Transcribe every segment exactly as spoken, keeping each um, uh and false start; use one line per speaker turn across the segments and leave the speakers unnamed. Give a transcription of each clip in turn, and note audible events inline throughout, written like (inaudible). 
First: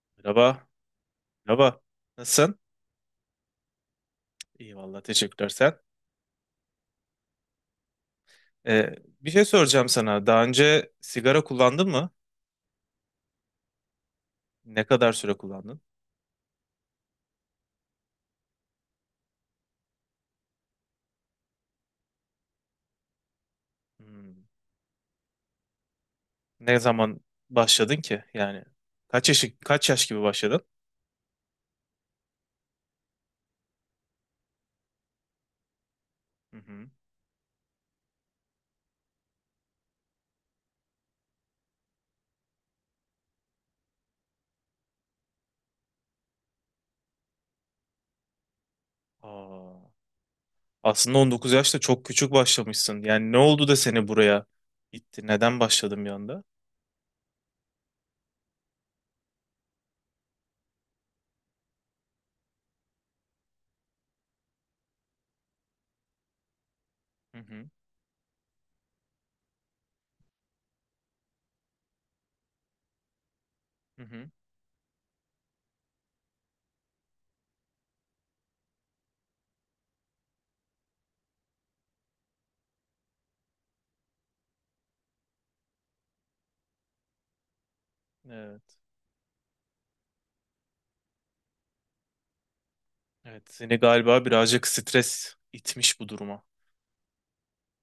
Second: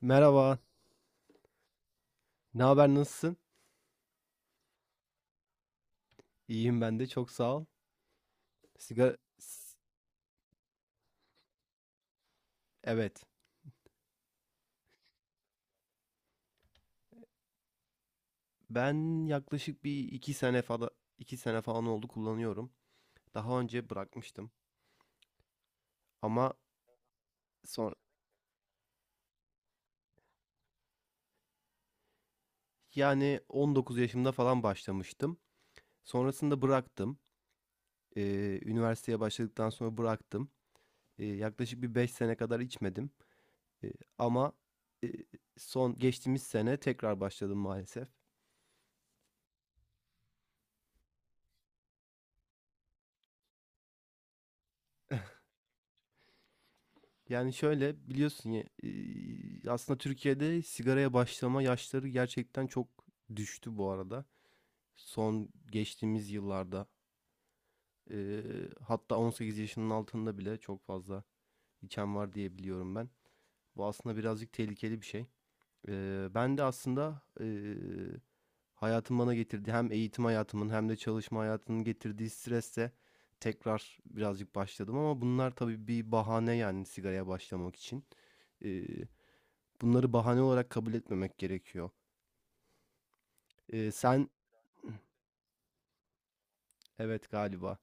Merhaba.
Merhaba. Merhaba. Nasılsın?
Ne haber, nasılsın?
İyi valla teşekkürler sen.
İyiyim ben de, çok sağ ol.
Ee,
Sigara...
Bir şey
s-
soracağım sana. Daha önce sigara kullandın mı?
Evet.
Ne kadar süre kullandın?
Ben yaklaşık bir iki sene falan iki sene falan oldu kullanıyorum. Daha önce
Hmm.
bırakmıştım ama
Ne zaman
sonra
başladın ki? Yani kaç yaş kaç yaş gibi başladın?
yani on dokuz yaşımda falan başlamıştım.
Hı
Sonrasında
hı.
bıraktım. Ee, üniversiteye başladıktan sonra bıraktım. Ee, yaklaşık bir beş sene kadar içmedim. Ee, ama son geçtiğimiz sene tekrar başladım maalesef.
Aa, aslında on dokuz yaşta çok küçük başlamışsın. Yani ne oldu da seni buraya itti? Neden başladın bir anda?
Yani şöyle biliyorsun ya, e, aslında Türkiye'de sigaraya başlama yaşları gerçekten çok düştü bu arada. Son geçtiğimiz yıllarda,
Hı hı.
e, hatta on sekiz yaşının altında bile çok fazla içen var diye biliyorum ben. Bu
Hı
aslında
hı.
birazcık tehlikeli bir şey. E, ben de aslında e, hayatın bana getirdi, hem eğitim hayatımın hem de çalışma hayatının getirdiği stresle tekrar birazcık başladım, ama bunlar tabii bir bahane yani sigaraya başlamak için.
Evet.
Bunları bahane olarak kabul etmemek gerekiyor.
Evet, seni
Eee,
galiba
sen
birazcık stres itmiş bu duruma.
Evet, galiba.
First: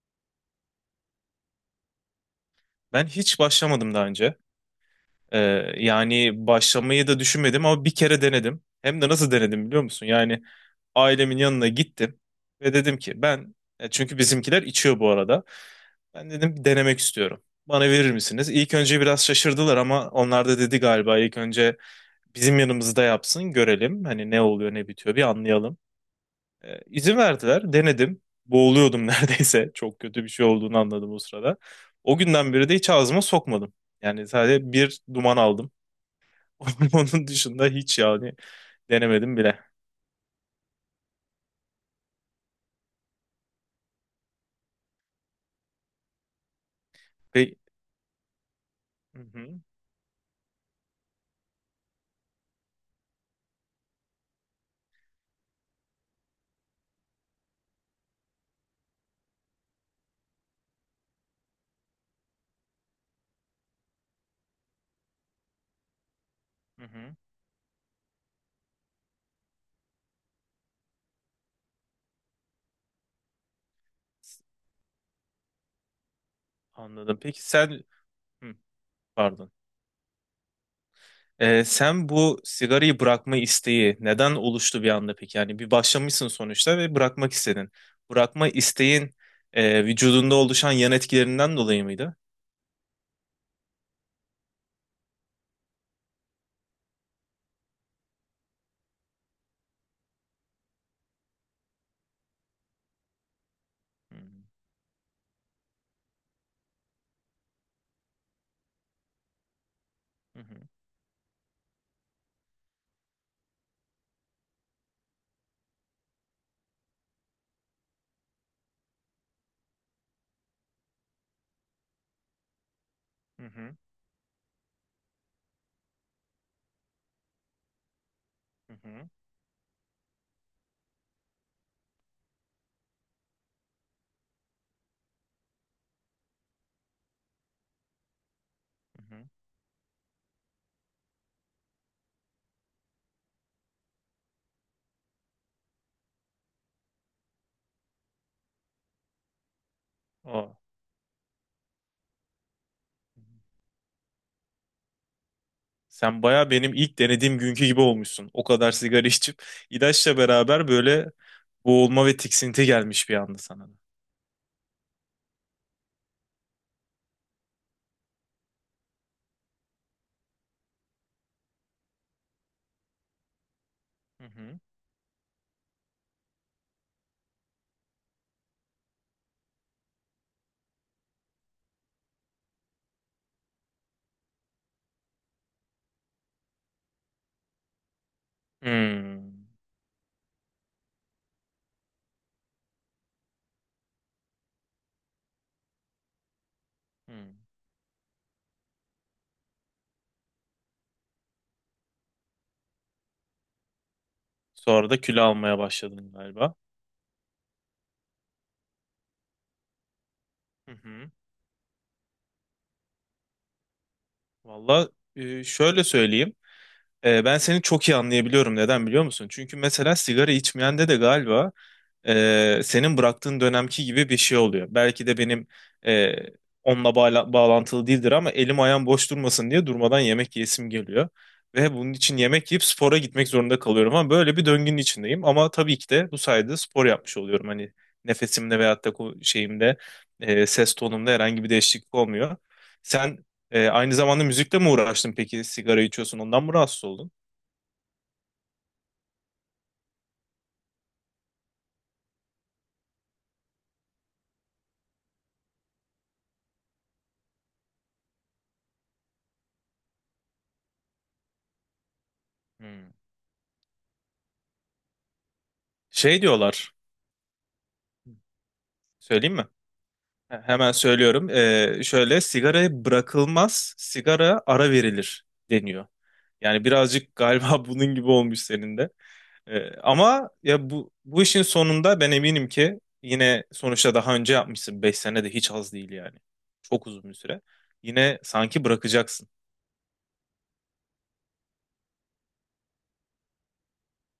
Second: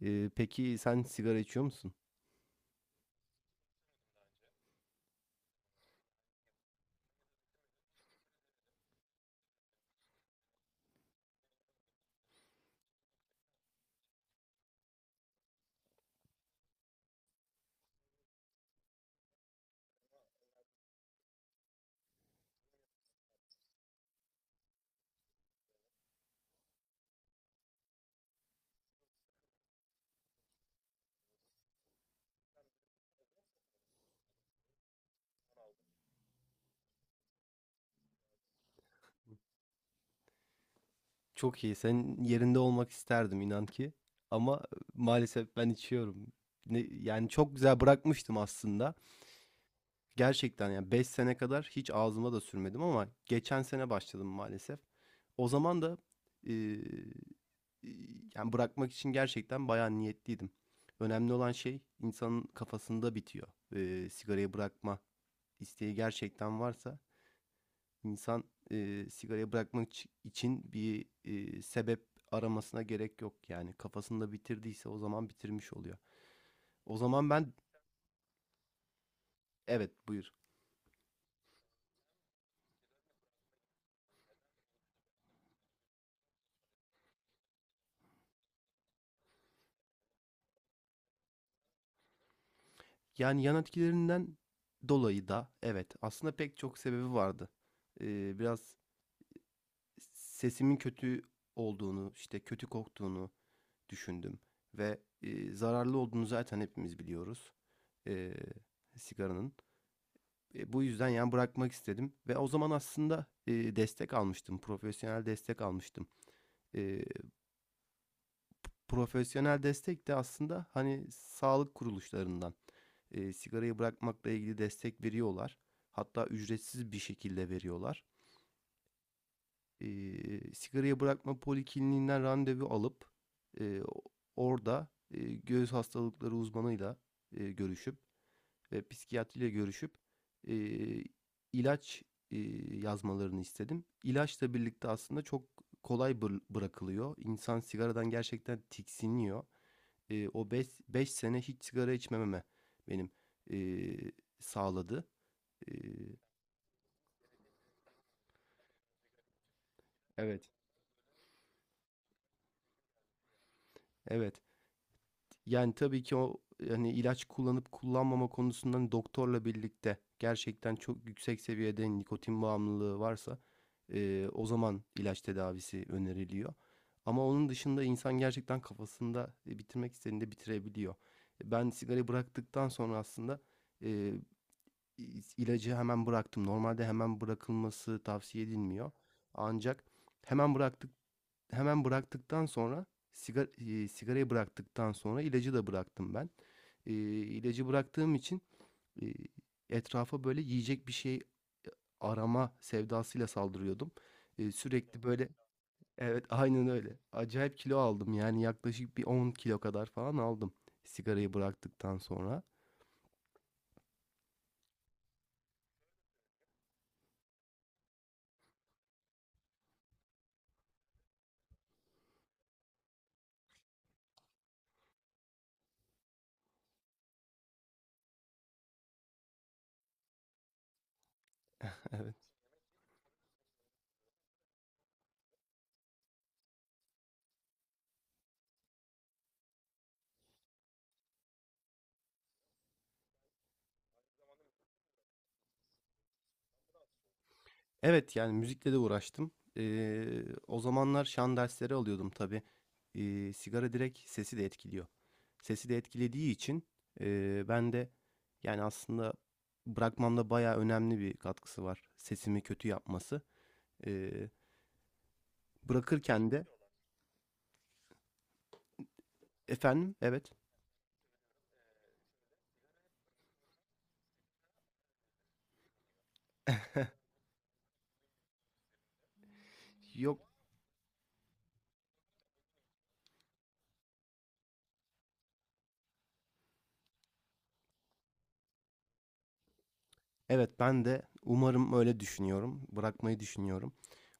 Eee, peki sen sigara içiyor musun?
Ben hiç başlamadım daha önce. Ee, Yani başlamayı da düşünmedim ama bir kere denedim. Hem de nasıl denedim biliyor musun? Yani ailemin yanına gittim ve dedim ki ben e, çünkü bizimkiler içiyor bu arada. Ben dedim denemek istiyorum. Bana verir misiniz? İlk önce biraz şaşırdılar ama onlar da dedi galiba ilk önce bizim yanımızda yapsın görelim. Hani ne oluyor ne bitiyor bir anlayalım. Ee, izin verdiler denedim. Boğuluyordum (laughs) neredeyse. Çok kötü bir şey olduğunu anladım o sırada. O günden beri de hiç ağzıma sokmadım. Yani sadece bir duman aldım. (laughs) Onun dışında hiç yani denemedim bile.
Çok iyi. Senin yerinde olmak isterdim inan ki, ama maalesef ben içiyorum. Ne yani, çok
Peki,
güzel bırakmıştım aslında.
hı hı,
Gerçekten yani beş sene kadar hiç ağzıma da sürmedim, ama geçen sene başladım maalesef. O zaman da, eee, iii, yani bırakmak için gerçekten bayağı niyetliydim. Önemli olan şey insanın kafasında bitiyor, eee, sigarayı bırakma isteği gerçekten
hı
varsa
hı.
insan, e, sigarayı bırakmak için bir, e, sebep aramasına gerek yok. Yani kafasında bitirdiyse o zaman bitirmiş oluyor. O
Anladım.
zaman
Peki
ben
sen, hı, pardon.
Evet, buyur.
Ee, sen bu sigarayı bırakma isteği neden oluştu bir anda peki? Yani bir başlamışsın sonuçta ve bırakmak istedin. Bırakma isteğin e, vücudunda oluşan yan etkilerinden dolayı mıydı?
Yani yan etkilerinden dolayı da evet, aslında pek çok sebebi vardı. E, biraz sesimin kötü olduğunu, işte kötü koktuğunu
Hı
düşündüm ve e, zararlı olduğunu zaten hepimiz biliyoruz. E, sigaranın.
hı,
E, bu yüzden yani bırakmak istedim ve o zaman aslında e, destek almıştım, profesyonel destek almıştım. E, profesyonel destek de aslında hani sağlık kuruluşlarından e,
hı hı,
sigarayı bırakmakla ilgili destek veriyorlar. Hatta ücretsiz bir şekilde veriyorlar.
hı hı,
E, sigarayı bırakma polikliniğinden randevu alıp, e, orada e, göğüs hastalıkları uzmanıyla e, görüşüp ve
hı hı.
psikiyatriyle görüşüp, eee, ilaç, eee, yazmalarını istedim. İlaçla birlikte aslında çok kolay bırakılıyor. İnsan sigaradan gerçekten tiksiniyor. Eee,
Aa.
o beş 5 sene hiç sigara içmememe benim, eee, sağladı. Eee
Sen baya benim ilk denediğim günkü gibi olmuşsun. O kadar sigara içip (laughs) ilaçla
Evet.
beraber böyle boğulma ve tiksinti gelmiş bir anda sana da.
Evet. Yani, tabii ki o, yani ilaç kullanıp kullanmama konusundan doktorla birlikte gerçekten çok yüksek seviyede nikotin bağımlılığı varsa,
Hı
eee, o
hı.
zaman ilaç tedavisi öneriliyor. Ama onun dışında insan gerçekten kafasında, eee, bitirmek istediğinde bitirebiliyor. Ben sigarayı bıraktıktan sonra aslında, eee, ilacı hemen bıraktım. Normalde hemen bırakılması tavsiye edilmiyor.
Hmm.
Ancak hemen bıraktık hemen bıraktıktan sonra sigara, e, sigarayı bıraktıktan sonra ilacı da bıraktım ben. E,
Hmm.
ilacı bıraktığım için, e, etrafa böyle yiyecek bir şey arama sevdasıyla saldırıyordum. E,
Sonra da
sürekli
kilo
böyle
almaya başladın
Evet,
galiba.
aynen öyle. Acayip kilo aldım, yani yaklaşık bir on kilo kadar falan aldım
Hı hı.
sigarayı bıraktıktan sonra.
Valla e, şöyle söyleyeyim. E, ben seni çok iyi anlayabiliyorum. Neden biliyor musun? Çünkü mesela sigara içmeyende de galiba e, senin bıraktığın dönemki gibi bir şey oluyor. Belki de benim e, onunla bağla- bağlantılı değildir ama elim ayağım boş durmasın diye durmadan yemek yesim geliyor. Ve bunun için
(laughs)
yemek yiyip spora gitmek zorunda kalıyorum ama böyle bir döngünün içindeyim. Ama tabii ki de bu sayede spor yapmış oluyorum. Hani nefesimde veyahut da ko- şeyimde e, ses tonumda herhangi bir değişiklik olmuyor. Sen e, aynı zamanda müzikle mi uğraştın peki? Sigara içiyorsun ondan mı rahatsız oldun?
Evet, yani müzikle de uğraştım. Eee, o zamanlar şan dersleri alıyordum tabii. Eee, sigara direkt sesi de etkiliyor. Sesi de etkilediği için eee, ben de yani aslında bırakmamda bayağı önemli bir katkısı var. Sesimi kötü
Hmm.
yapması. Eee,
Şey
bırakırken de.
diyorlar, söyleyeyim mi?
Efendim, evet.
He- Hemen söylüyorum. Ee, şöyle sigaraya bırakılmaz, sigara ara verilir deniyor. Yani birazcık galiba (laughs) bunun gibi olmuş senin de. Ee,
Yok.
ama ya bu bu işin sonunda ben eminim ki yine sonuçta daha önce yapmışsın. Beş sene de hiç az değil yani. Çok uzun bir süre. Yine sanki bırakacaksın.
Evet, ben de umarım öyle düşünüyorum. Bırakmayı düşünüyorum.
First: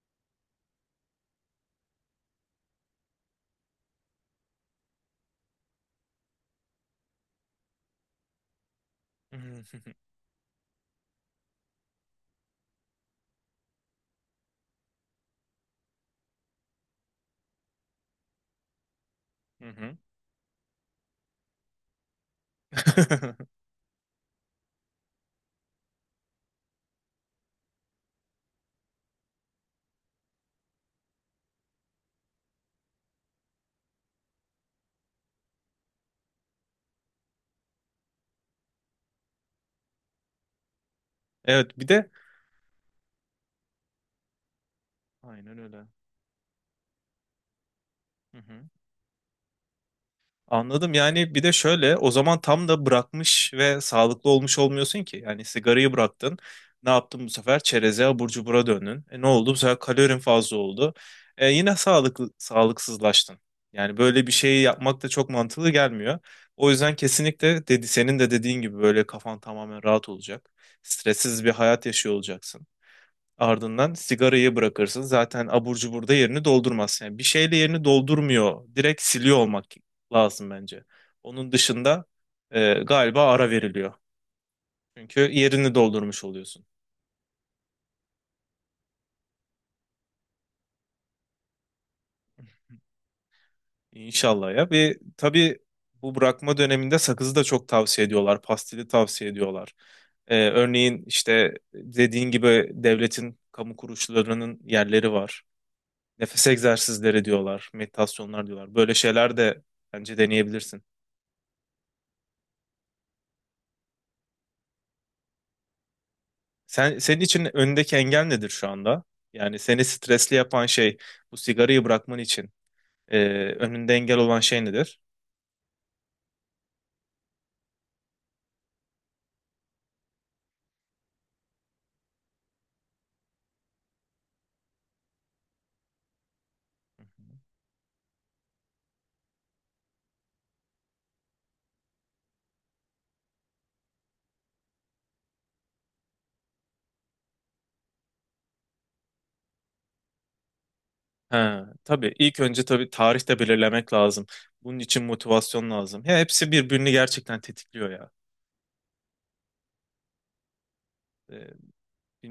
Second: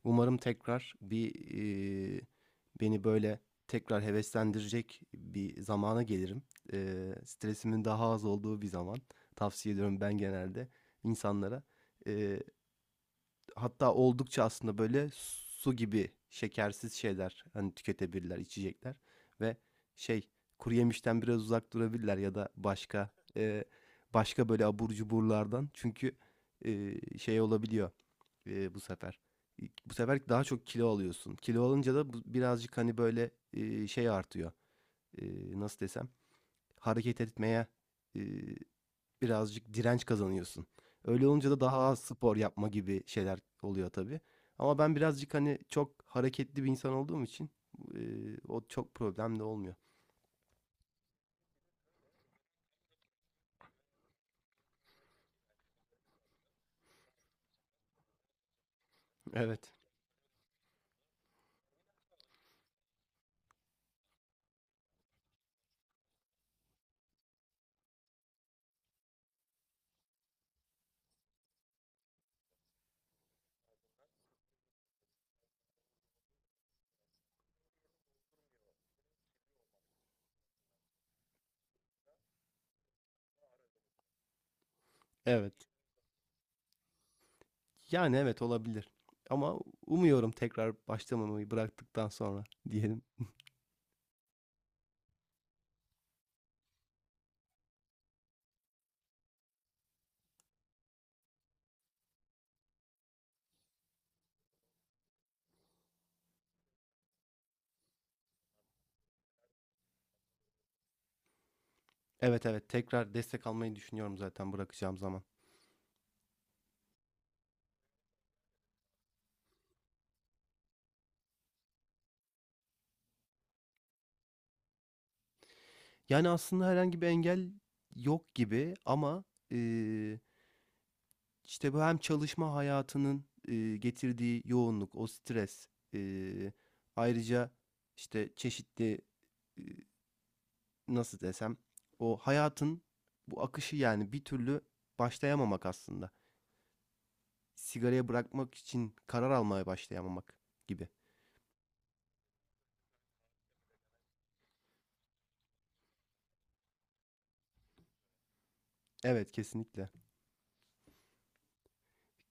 Umarım tekrar bir, eee, beni böyle tekrar heveslendirecek bir zamana gelirim. Eee, stresimin daha az olduğu bir zaman.
Hı hı.
Tavsiye ediyorum ben genelde insanlara. Eee, Hatta oldukça aslında böyle su gibi şekersiz şeyler hani tüketebilirler, içecekler ve
Hı hı.
şey, kuruyemişten biraz uzak durabilirler ya da başka,
(laughs)
eee, başka böyle abur cuburlardan. Çünkü eee, şey olabiliyor, eee, bu sefer. bu sefer daha çok kilo alıyorsun. Kilo alınca da bu birazcık hani böyle, eee, şey artıyor, eee, nasıl desem, hareket etmeye, e, birazcık direnç kazanıyorsun. Öyle olunca da daha
Evet bir
az
de
spor yapma gibi şeyler oluyor tabii. Ama ben birazcık hani
aynen öyle.
çok hareketli bir insan olduğum için eee,
Hı
o
hı.
çok problemli olmuyor.
Anladım. Yani bir de şöyle o zaman tam da bırakmış ve sağlıklı olmuş olmuyorsun ki. Yani sigarayı bıraktın. Ne yaptın bu sefer? Çereze, abur cubura döndün. E ne oldu? Bu
Evet.
sefer kalorin fazla oldu. E yine sağlıklı, sağlıksızlaştın. Yani böyle bir şeyi yapmak da çok mantıklı gelmiyor. O yüzden kesinlikle dedi, senin de dediğin gibi böyle kafan tamamen rahat olacak. Stressiz bir hayat yaşıyor olacaksın. Ardından sigarayı bırakırsın. Zaten abur cubur da yerini doldurmaz. Yani bir şeyle yerini doldurmuyor. Direkt siliyor olmak lazım bence. Onun dışında e, galiba ara veriliyor. Çünkü
Evet.
yerini doldurmuş oluyorsun.
Yani evet, olabilir. Ama umuyorum tekrar başlamamayı, bıraktıktan sonra diyelim.
İnşallah ya. Ve tabii bu bırakma döneminde sakızı da çok tavsiye ediyorlar. Pastili tavsiye ediyorlar. E, örneğin işte dediğin gibi devletin kamu kuruluşlarının yerleri var. Nefes egzersizleri diyorlar, meditasyonlar diyorlar. Böyle şeyler de bence deneyebilirsin.
Evet, evet, tekrar destek almayı düşünüyorum zaten bırakacağım zaman.
Sen, senin için önündeki engel nedir şu anda? Yani seni stresli yapan şey bu sigarayı bırakman için e, önünde engel olan şey nedir?
Yani aslında herhangi bir engel yok gibi, ama eee, İşte bu hem çalışma hayatının e, getirdiği yoğunluk, o stres, e, ayrıca işte çeşitli, e, nasıl desem, o hayatın bu akışı, yani bir türlü başlayamamak aslında. Sigaraya bırakmak için karar almaya başlayamamak gibi.
Ha, tabii ilk önce tabii tarih de belirlemek lazım. Bunun için motivasyon lazım. Ya hepsi birbirini gerçekten tetikliyor ya.
Evet, kesinlikle.
E,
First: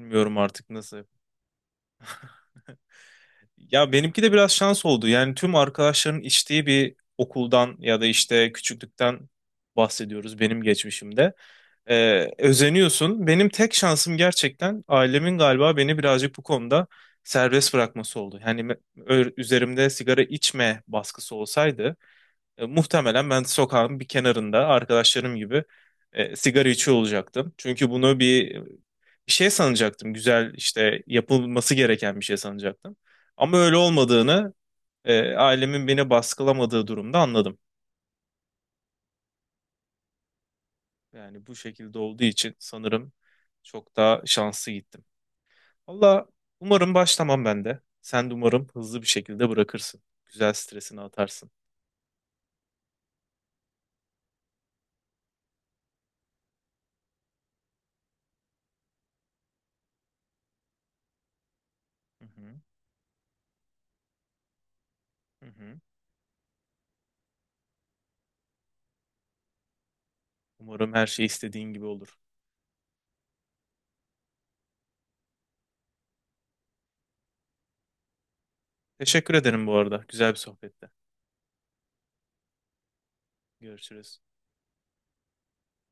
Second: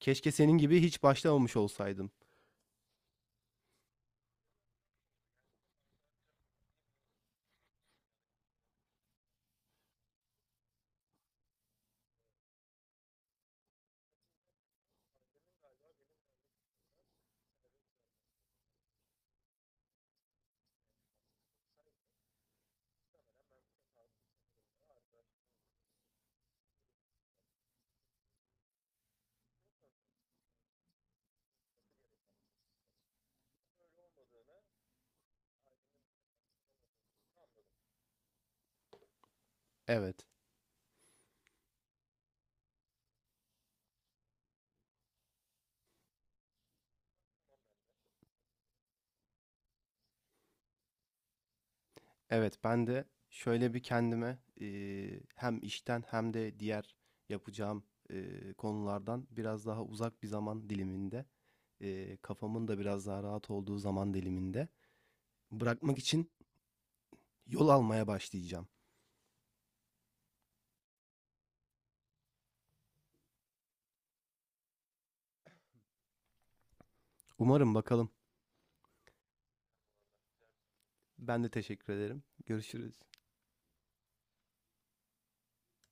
Keşke senin
artık
gibi hiç
nasıl.
başlamamış olsaydım.
Ya benimki de biraz şans oldu. Yani tüm arkadaşların içtiği bir okuldan ya da işte küçüklükten bahsediyoruz benim geçmişimde. Ee, özeniyorsun. Benim tek şansım gerçekten ailemin galiba beni birazcık bu konuda serbest bırakması oldu. Yani me- ö- üzerimde sigara içme baskısı olsaydı e, muhtemelen ben sokağın bir kenarında arkadaşlarım gibi e, sigara içiyor olacaktım. Çünkü bunu bir bir şey sanacaktım. Güzel işte yapılması gereken bir şey sanacaktım. Ama öyle olmadığını e, ailemin beni baskılamadığı durumda anladım.
Evet.
Yani bu şekilde olduğu için sanırım çok daha şanslı gittim. Valla umarım başlamam ben de. Sen de umarım hızlı bir şekilde bırakırsın. Güzel stresini atarsın.
Evet, ben de şöyle bir kendime, eee, hem işten hem de diğer yapacağım, eee, konulardan biraz daha uzak bir zaman diliminde, eee,
Hı hı,
kafamın da biraz daha rahat olduğu zaman diliminde
hı hı.
bırakmak için yol almaya başlayacağım.
Umarım her şey istediğin gibi olur.
Umarım bakalım.
Teşekkür ederim bu arada. Güzel bir sohbette.
Ben de teşekkür ederim. Görüşürüz.
Görüşürüz.